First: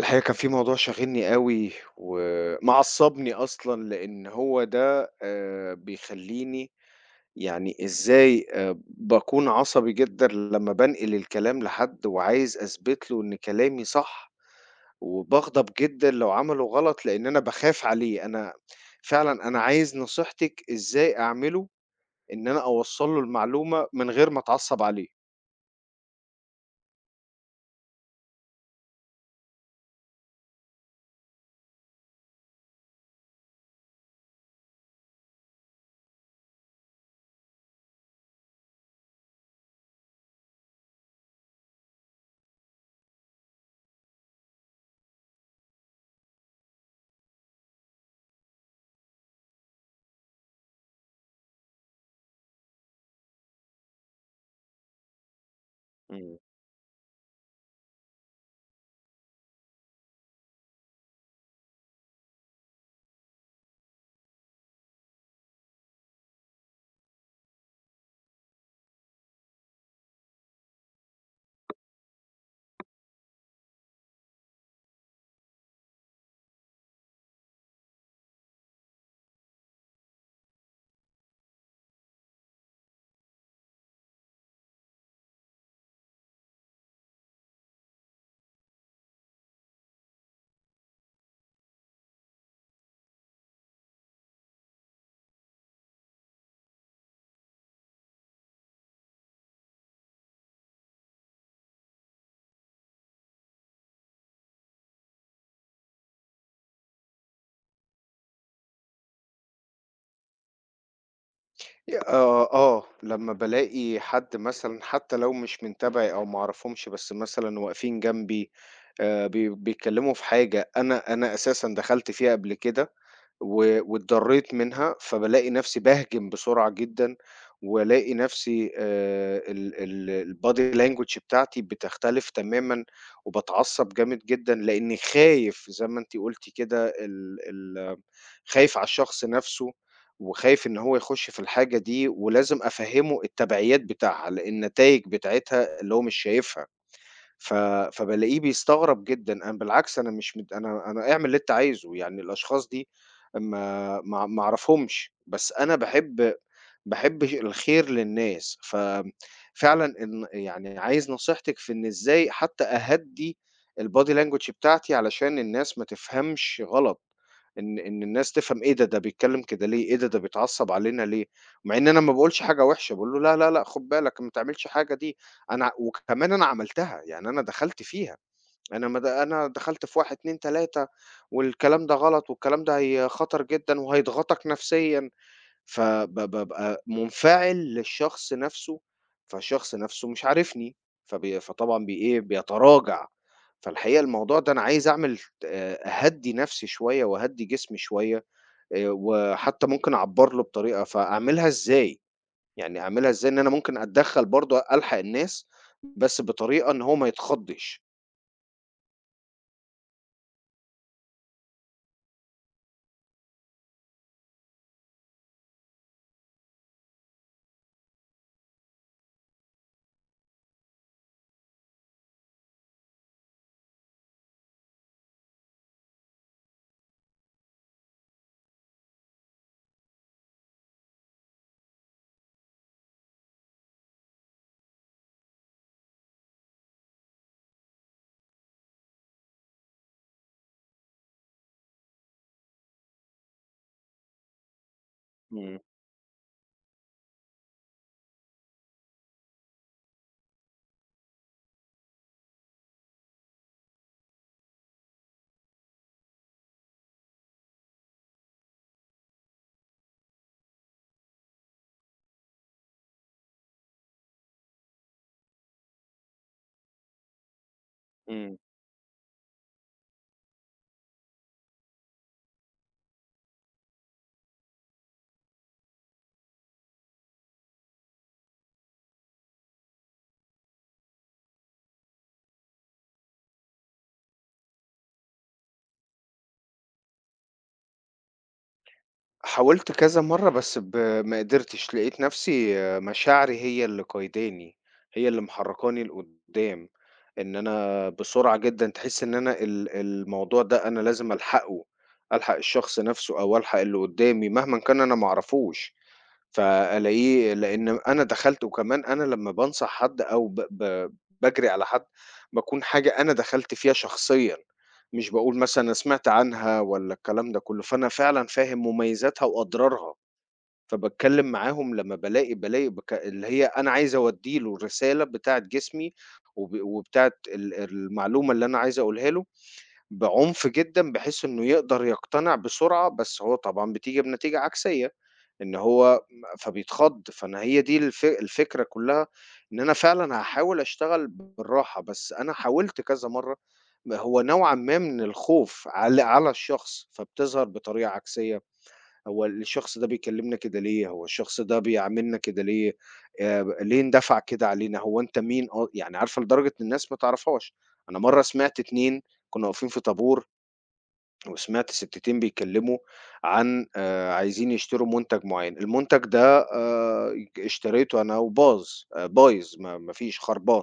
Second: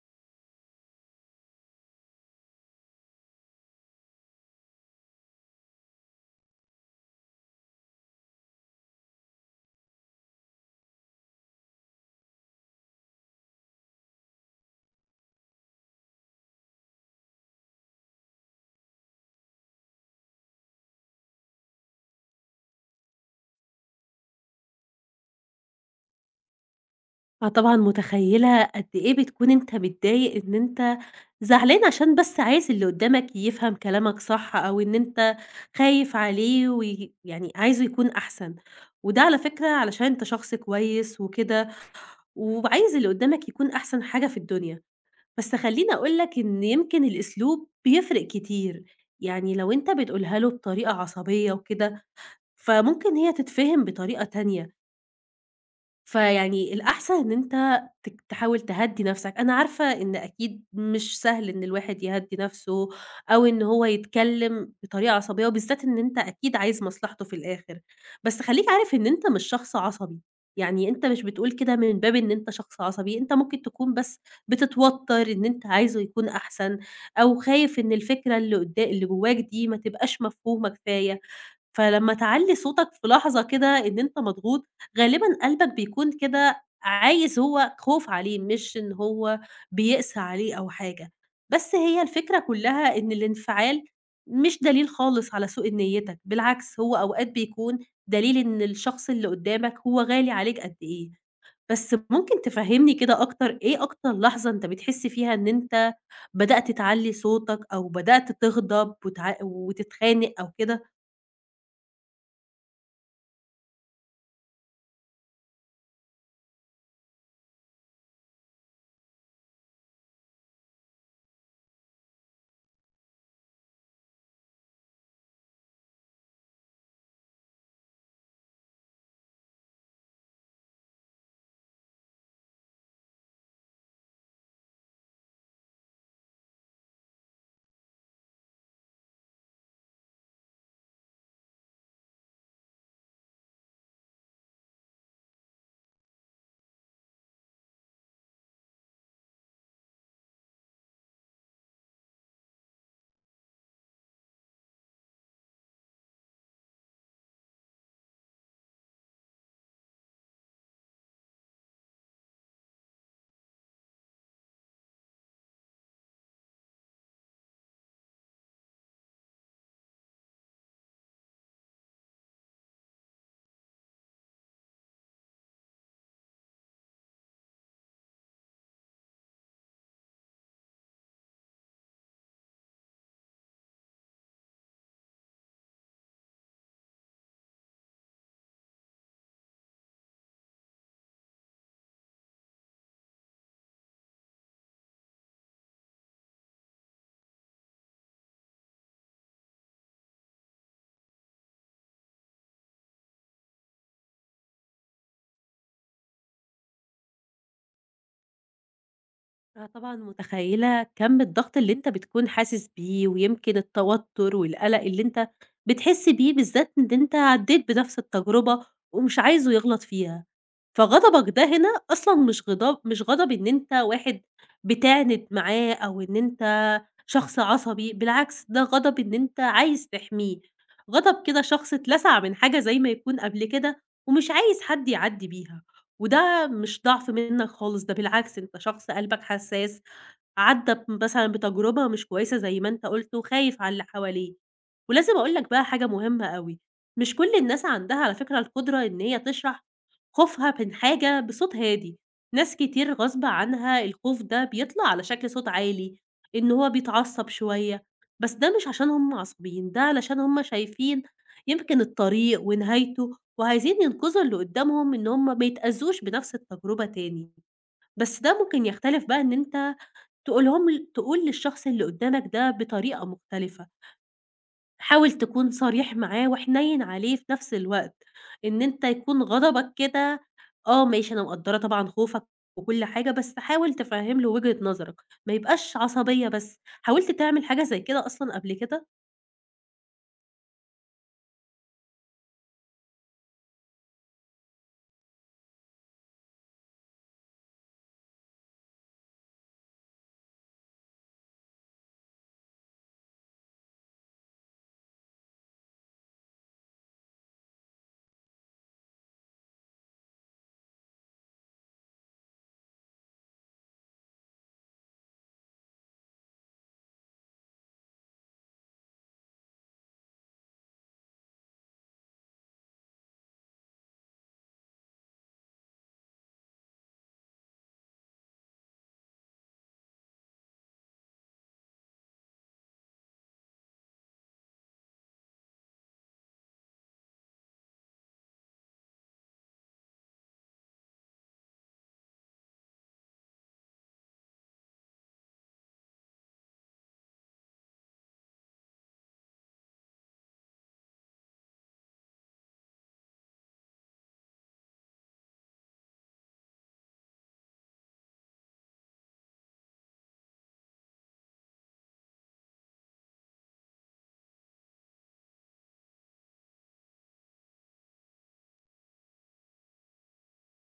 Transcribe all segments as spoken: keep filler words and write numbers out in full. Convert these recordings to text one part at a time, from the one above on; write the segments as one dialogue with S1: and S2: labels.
S1: الحقيقة كان في موضوع شاغلني أوي، ومعصّبني أصلًا لإن هو ده آآ بيخلّيني يعني إزاي آآ باكون عصبي جدًا لمّا بانقل الكلام لحد وعايز أثبت له إن كلامي صح، وباغضب جدًا لو عمله غلط لإن أنا باخاف عليه، أنا فعلًا أنا عايز نصيحتِك إزاي أعمله إن أنا أوصّل له المعلومة من غير ما أتعصّب عليه.
S2: فطبعًا متخيّلة قد إيه بتكون أنت متضايق، إن أنت زعلان عشان بس عايز اللي قدّامك يفهم كلامك صح، أو إن أنت خايف عليه وي يعني عايزه يكون أحسن، وده على فكرة علشان أنت شخص كويس وكده، وعايز اللي قدّامك يكون أحسن حاجة في الدنيا. بس خلّيني أقول لك إن يمكن الأسلوب بيفرق كتير، يعني لو أنت بتقولها له بطريقة عصبية وكده، فممكن هي تتفهم بطريقة تانية.
S1: إمم.
S2: فيعني الأحسن إن أنت تك تحاول تهدّي نَفْسك، أنا عارفة إن أكيد مش سهل إن الواحد يهدّي نَفْسه، أو إن هو يتكلّم بطريقة عصبية، وبالذات إن أنت أكيد عايز مصلحته في الآخر. بس خلّيك عارف إن أنت مش شخص عصبي، يعني أنت مش بتقول كده من باب إن أنت شخص عصبي، أنت ممكن تكون بس بتتوتّر إن أنت عايزه يكون أحسن، أو خايف إن الفكرة اللي قدا اللي جواك دي ما تبقاش مفهومة كفاية. فلمّا تعلّي صوتك في لحظة كده إن أنت مضغوط، غالبًا قلبك بيكون كده عايز، هو خوف عليه، مش إن هو بيقسى عليه أو حاجة. بس هي الفكرة كلّها إن الانفعال مش دليل خالص على سوء نيتك، بالعكس هو أوقات بيكون دليل إن الشخص اللي قدّامك هو غالي عليك قد إيه. بس ممكن تفهّمني كده أكتر، إيه أكتر لحظة أنت بتحس فيها إن أنت بدأت تعلّي صوتك، أو بدأت تغضب وتع وتتخانق أو كده؟
S1: ي آه، آه، لمّا بالاقي حد مثلًا حتى لو مش من تبعي أو ما أعرفهمش، بس مثلًا واقفين جنبي آآ، بي بيتكلموا في حاجة أنا أنا أساسًا دخلت فيها قبل كده و واتضريت منها، فبالاقي نفسي باهجم بسرعة جدًا، والاقي نفسي آآ ال ال الbody language بتاعتي بتختلف تمامًا، وباتعصب جامد جدًا، لإني خايف زي ما أنتِ قُلتِ كده ال ال خايف على الشخص نفسه، وخايف إن هو يخش في الحاجة دي، ولازم أفهّمه التبعيات بتاعها، لأن النتايج بتاعتها اللي هو مش شايفها. ف فبالاقيه بيستغرب جدًا، أنا بالعكس أنا مش مت أنا أنا اعمل اللي أنت عايزه، يعني الأشخاص دي ما ما ما أعرفهمش، بس أنا باحب باحب ش الخير للناس، ففعلًا إن يعني عايز نصيحتِك في إن إزاي حتى أهدّي الbody language بتاعتي علشان الناس ما تفهمش غلط، إن إن الناس تفهم إيه ده، ده بيتكلم كده ليه، إيه ده، ده بيتعصب علينا ليه، مع إن أنا ما باقولش حاجة وحشة، باقول له لا، لا، لأ، خد بالك ما تعملش حاجة دي. أنا وكمان أنا عملتها، يعني أنا دخلت فيها، أنا ما د أنا دخلت في واحد، اتنين، تلاتة والكلام ده غلط والكلام ده هي خطر جدًا وهيضغطك نفسيًا، فب بابقى منفعل للشخص نفسه، فالشخص نفسه مش عارفني، فبي فطبعًا بي إيه، بيتراجع. فالحقيقة الموضوع ده أنا عايز أعمل آآ أهدّي نفسي شوية وأهدّي جسمي شوية، آآ وحتى ممكن أعبّر له بطريقة، فأعملها إزاي؟ يعني هاعملها إزاي إن أنا ممكن أتدخّل برضه ألحق الناس، بس بطريقة إن هو ما يتخضّش.
S2: آه طبعًا متخيّلة كَم الضغط اللي أنت بتكون حاسس بيه، ويمكن التوتر والقلق اللي أنت بتحس بيه، بالذات إن أنت عدّيت بنفْس التجربة ومش عايزه يغلط فيها. فغضبك ده هنا أصلًا مش غضب، مش غضب إن أنت واحد بتعند معاه أو إن أنت شخص عصبي، بالعكس ده غضب إن أنت عايز تحميه، غضب كده شخص اتلسع من حاجة زي ما يكون قبل كده، ومش عايز حد يعدّي بيها، وده ده مش ضعف منّك خالص، ده بالعكس أنت شخص قلبك حساس، عدّى ب مثلًا بتجربة مش كويسة زي ما أنت قُلت، وخايف على اللي حواليه. ولازم أقول لك
S1: إمم،
S2: بقى حاجة مهمة أوي، مش كل الناس عندها على فكرة القدرة إن هي تشرح خوفها من حاجة بصوت هادي، ناس كتير غصب عنها الخوف ده بيطلع على شكل صوت عالي، إن هو بيتعصب شوية، بس ده مش عشان هم عصبيين، ده علشان هم شايفين يمكن الطريق ونهايته، وعايزين ينقذوا اللي قدّامهم إن هم ما يتأذوش بنفْس التجربة تاني. بس
S1: إمم.
S2: ده ممكن يختلف بقى، إن أنت تقولهم ل تقول للشخص اللي قدّامك ده بطريقة مختلفة، حاول تكون صريح معاه وحنيّن عليه في نفْس الوقت، إن أنت يكون غضبك كده آه ماشي، أنا مقدّرة طبعًا خوفك وكل حاجة، بس حاول تفهّم له وجهة نظرك، ما يبقاش عصبية بس. حاولت تعمل حاجة زي كده أصلًا قبل كده؟
S1: حاولت كذا مرّة بس ب ما قدرتش، لقيت نفسي آه، مشاعري هي اللي قايداني، هي اللي محرّكاني لقدّام، إن أنا بسرعة جدًا تحس إن أنا ال الموضوع ده أنا لازم ألحقه، ألحق الشخص نفسه أو ألحق اللي قدّامي مهمًا كان أنا ما أعرفوش. فألاقيه لإن أنا دخلت وكمان أنا لمّا بانصح حد أو ب ب باجري على حد، باكون حاجة أنا دخلت فيها شخصيًا، مش باقول مثلًا أنا سمعت عنها والّا الكلام ده كلّه، فأنا فعلًا فاهم مميزاتها وأضرارها، فباتكلّم معاهم لمّا بالاقي بالاقي بك اللي هي أنا عايز أودّي له الرسالة بتاعة جسمي وب وبتاعة ال المعلومة اللي أنا عايز أقولها له بعنف جدًا بحيث إنه يقدر يقتنع بسرعة، بس هو طبعًا بتيجي بنتيجة عكسية، إن هو م فبيتخض، فأنا هي دي الف الفكرة كلّها، إن أنا فعلًا هاحاول أشتغل بالراحة، بس أنا حاولت كذا مرّة، م هو نوعًا ما من الخوف عل على الشخص، فبتظهر بطريقة عكسية، هو الشخص ده بيكلمنا كده ليه، هو الشخص ده بيعاملنا كده ليه، آآ ب ليه اندفع كده علينا، هو أنت مين أ يعني عارفة لدرجة إن الناس ما تعرفهاش، أنا مرّة سمعت اتنين كنا واقفين في طابور وسمعت ستّتين بيتكلّموا عن آآ عايزين يشتروا مُنتَج معيّن، المُنتَج ده آآ اشتريته أنا وباظ، آآ بايظ ما ما فيش خربان،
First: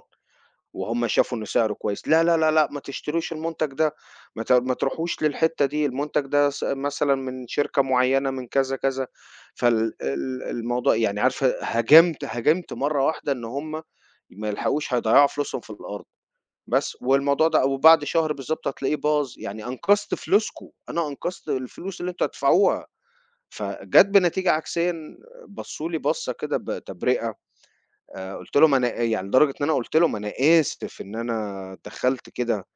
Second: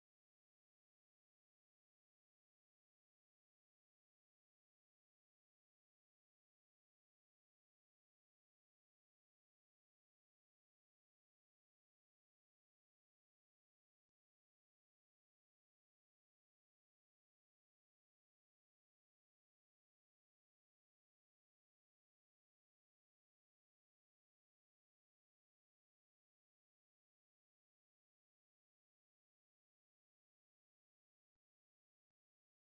S1: وهُم شافوا إن سعره كويس، "لا، لا، لا، لأ ما تشتروش المُنتَج ده، ما ت ما تروحوش للحتّة دي، المُنتَج ده س مثلًا من شركة معيّنة من كذا، كذا." فال ال الموضوع يعني عارفة هاجمت هاجمت مرّة واحدة إن هُم ما يلحقوش هيضيّعوا فلوسهم في الأرض. بس، والموضوع ده وبعد شهر بالضبط هتلاقيه باظ، يعني أنقذت فلوسكم، أنا أنقذت الفلوس اللي أنتم هتدفعوها، فجات بنتيجة عكسيًا بصّوا لي بصّة كده بتبرقة، آآ، قُلت لهم أنا إيه؟ يعني لدرجة إن أنا قُلت لهم: "أنا آسف إن أنا دخّلت كده."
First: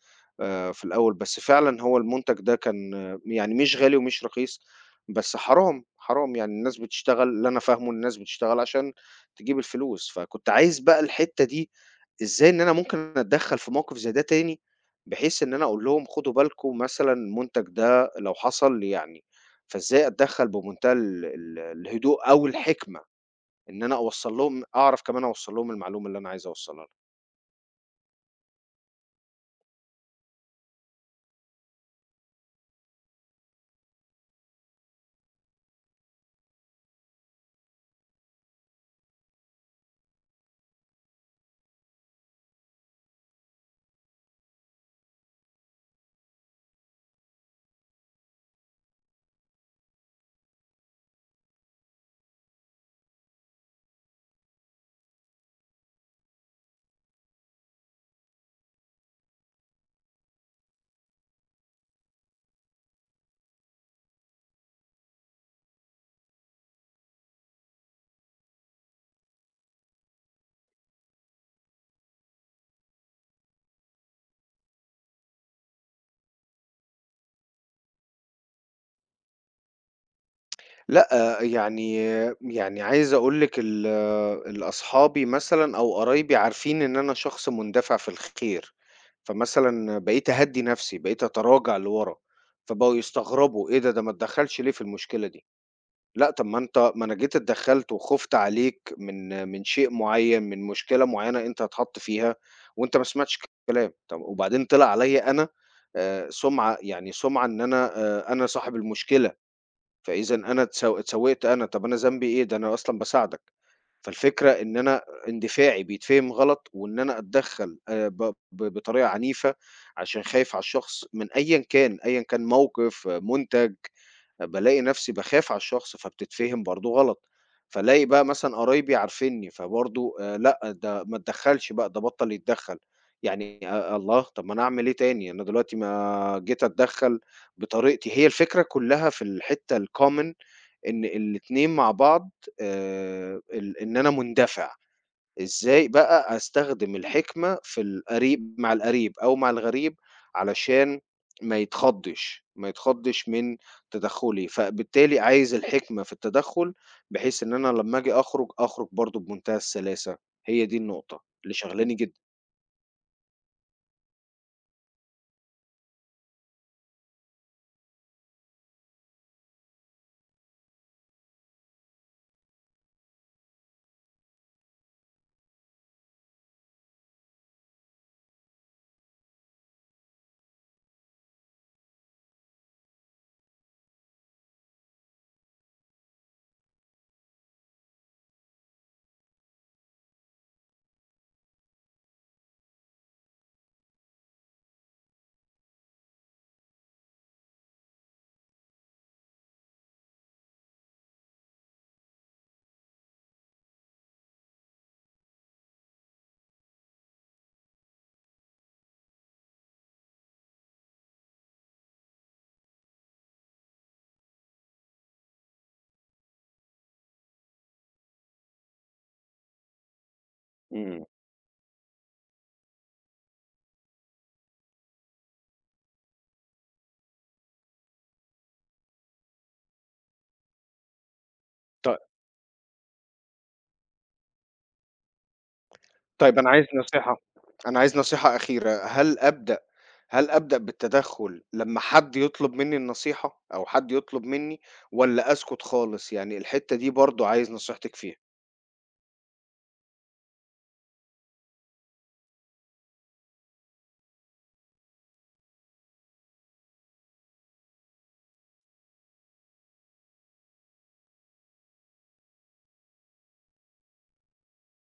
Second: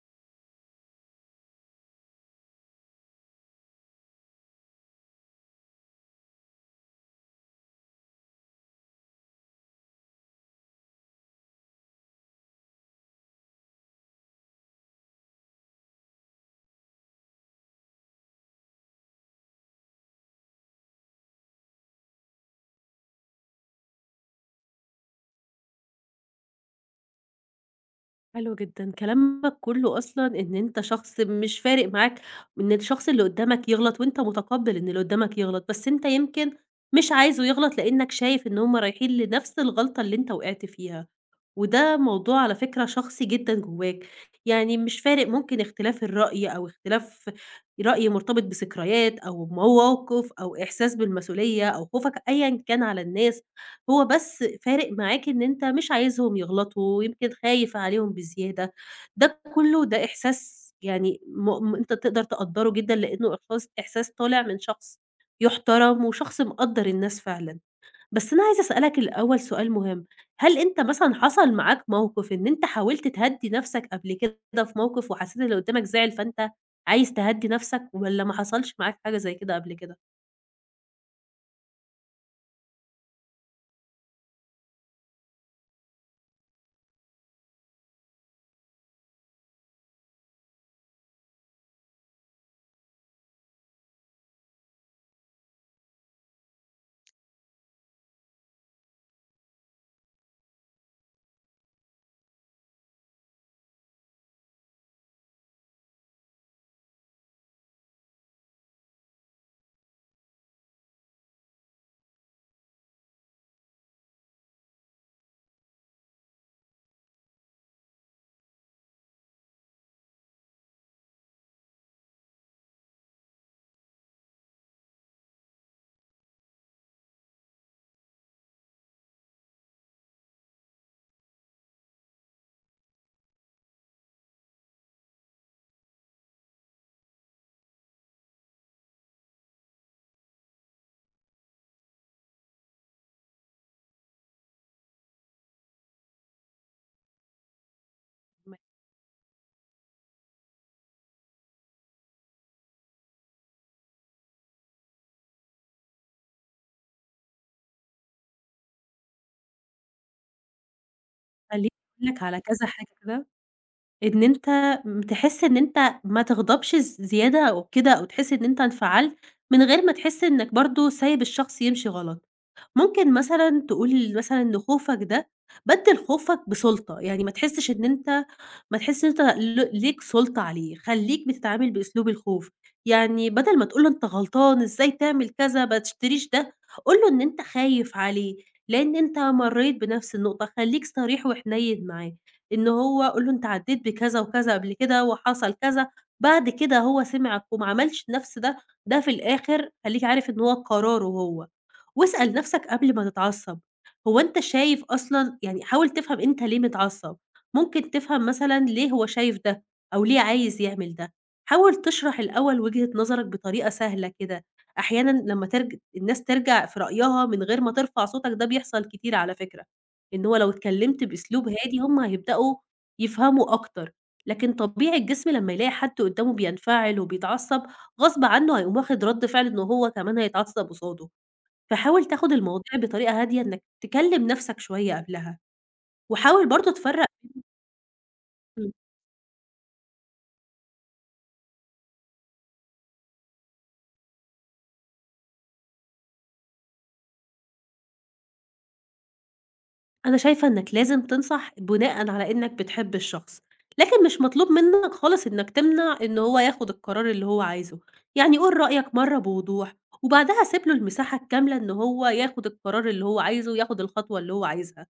S1: آآ في الأول، بس فعلًا هو المنتج ده كان آه، يعني مش غالي ومش رخيص، بس حرام، حرام يعني الناس بتشتغل اللي أنا فاهمه إن الناس بتشتغل عشان تجيب الفلوس، فكنت عايز بقى الحتّة دي إزاي إن أنا ممكن أتدخّل في موقف زي ده تاني، بحيث إن أنا أقول لهم خدوا بالكم مثلًا المنتج ده لو حصل لي يعني فإزاي أتدخّل بمنتهى ال ال الهدوء أو الحكمة، إن أنا أوصّل لهم أعرف كمان أوصّل لهم المعلومة اللي أنا عايز أوصّلها لهم.
S2: حلو جدًا، كلامك كله أصلًا إن أنت شخص مش فارق معاك إن الشخص اللي قدّامك يغلط، وأنت متقبّل إن اللي قدّامك يغلط، بس أنت يمكن مش عايزه يغلط لإنّك شايف إن هُم رايحين لنفس الغلطة اللي أنت وقعت فيها. وده موضوع على فكرة شخصي جدًا جواك، يعني مش فارق ممكن اختلاف الرأي، أو اختلاف رأي مرتبط بذكريات أو مواقف أو إحساس بالمسؤولية أو خوفك أيًا كان على الناس، هو بس فارق معاك إن أنت مش عايزهم يغلطوا، يمكن خايف عليهم بزيادة. ده كله ده إحساس، يعني م م- أنت تقدر تقدّره جدًا لإنه إحساس، إحساس طالع من شخص يُحترم وشخص مقدّر الناس فعلًا. بس أنا عايزة أسألك الأول سؤال مهم، هل أنت مثلًا حصل معاك موقف إن أنت حاولت تهدّي نَفْسك قبل كده في موقف، وحسيت اللي قدّامك زعل فأنت عايز تهدّي نَفْسك، والّا ما حصلش معاك حاجة زي كده قبل كده؟
S1: لأ، يعني يعني عايز أقول لِك ال ال أصحابي مثلًا أو قرايبي عارفين إن أنا شخص مندفع في الخير، فمثلًا بقيت أهدّي نفسي، بقيت أتراجع لورا، فبقوا يستغربوا إيه ده، ده ما اتدخّلش ليه في المشكلة دي؟ لأ، طب ما أنت ما أنا جيت اتدخّلت وخُفت عليك من من شيء معيّن، من مشكلة معيّنة أنت هتحط فيها وأنت ما سمعتش الكلام، طب وبعدين طلع عليَّ أنا آآ، سُمعة يعني سُمعة إن أنا آآ، أنا صاحب المشكلة. فإذًا أنا اتسو اتسوّقت أنا، طَب أنا ذنبي إيه؟ ده أنا أصلًا باساعدك. فالفكرة إن أنا اندفاعي بيتفهم غلط وإن أنا أتدخّل آآ ب ب بطريقة عنيفة عشان خايف على الشخص من أيًا كان، أيًا كان موقف، آه، مُنتَج، بالاقي نَفْسي باخاف على الشخص فبتتفهم برضه غلط. فالاقي بقى مثلًا قرايبي عارفينّي، فبرضه آآ لأ، ده ما اتدخّلش بقى، ده بطّل يتدخّل. يعني أ الله! طَب ما أنا أعمل إيه تاني؟ أنا دلوقتي ما جيت أتدخّل بطريقتي هي الفكرة كُلّها في الحتّة الcommon إن الاتنين مع بعض آآ ال إن أنا مندفع، إزاي بقى أستخدم الحكمة في القريب مع القريب أو مع الغريب علشان ما يتخضّش، ما يتخضّش من تدخُّلي، فبالتالي عايز الحكمة في التدخُّل بحيث إن أنا لمّا آجي أخرج، أخرج برضه بمنتهى السلاسة، هي دي النقطة اللي
S2: خلّيني
S1: شاغلاني
S2: أقول
S1: جدًا.
S2: لك على كذا حاجة كده، إن أنت م تحس إن أنت ما تغضبش ز زيادة أو كده، أو تحس إن أنت انفعلت من غير ما تحس إنّك برضه سايب الشخص يمشي غلط. ممكن مثلًا تقول مثلًا لخوفك ده، بَدِّل خوفك بسُلطة، يعني ما تحسّش إن أنت ما تحسّش إن أنت ل ليك سُلطة عليه، خلّيك بتتعامل بأسلوب الخوف، يعني بدل ما تقول له أنت غلطان إزاي تعمل كذا، ما تشتريش ده، قُل له إن أنت خايف عليه، لإن أنت مرّيت بنفس النقطة، خلّيك صريح وحنيّن معاه، إن هو قُل له أنت عدّيت بكذا وكذا قبل كده وحصل كذا، بعد كده هو سمعك وما عملش نفس ده، ده في الآخر خلّيك عارف إن هو قراره هو. واسأل نفسك قبل ما تتعصب، هو أنت شايف أصلًا، يعني حاول تفهم أنت ليه متعصب، ممكن تفهم مثلًا ليه هو شايف ده، أو ليه عايز يعمل ده، حاول تشرح الأول وجهة نظرك بطريقة سهلة كده. أحيانًا لمّا ترج الناس ترجع في رأيها من غير ما ترفع صوتك، ده بيحصل كتير على فكرة، إن هو لو اتكلمت
S1: إمم.
S2: بأسلوب هادي، هم هيبدأوا يفهموا أكتر، لكن طبيعي الجسم لمّا يلاقي حد قدامه بينفعل وبيتعصب غصب عنه هيقوم واخد رد فعل إن هو كمان هيتعصب قصاده.
S1: ط
S2: فحاول تاخد المواضيع بطريقة هادية، إنك تكلم نَفْسك شوية قبلها،
S1: طيب
S2: وحاول
S1: أنا عايز
S2: برضه تفرّق.
S1: نصيحة أنا عايز نصيحة
S2: إمم.
S1: أخيرة، هل أبدأ هل أبدأ بالتدخُّل لمّا حد يطلب منّي النصيحة أو حد يطلب منّي والّا أسكُت خالص؟ يعني الحتّة دي برضه عايز نصيحتِك فيها.
S2: أنا شايفة إنك لازم تنصح بناءً على إنك بتحب الشخص، لكن مش مطلوب منّك خالص إنك تمنع إن هو ياخد القرار اللي هو عايزه، يعني قُل رأيك مرّة بوضوح، وبعدها سيب له المساحة الكاملة إن هو ياخد القرار اللي هو عايزه وياخد الخطوة اللي هو عايزها،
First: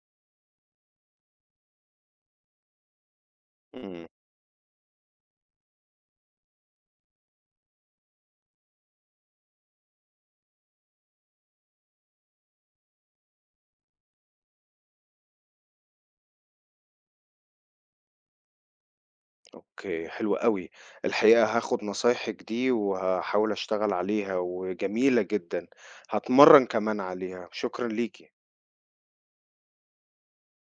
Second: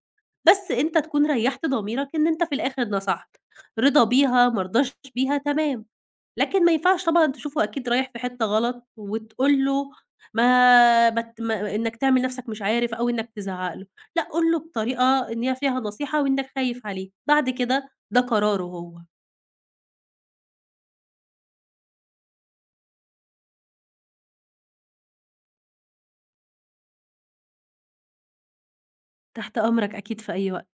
S2: بس أنت تكون ريّحت ضميرك إن أنت في الآخر نصحت، رضا
S1: إمم،
S2: بيها ما رضاش بيها تمام. لكن ما ينفعش طبعًا تشوفه أكيد رايح في حتّة غلط وتقول له، ما ما ت ما إنّك تعمل نَفْسك مش عارف، أو إنّك تزعّق له، لأ، قُل له بطريقة إن هي فيها نصيحة وإنّك خايف عليه، بعد كده ده قراره هو.
S1: أوكي، حلو أوي. الحقيقة هاخُد نصايحِك دي وهاحاول أشتغل عليها وجميلة جدًا، هاتمرّن كمان عليها، شكرًا ليكِ.
S2: تحت أمرك أكيد في أي وقت.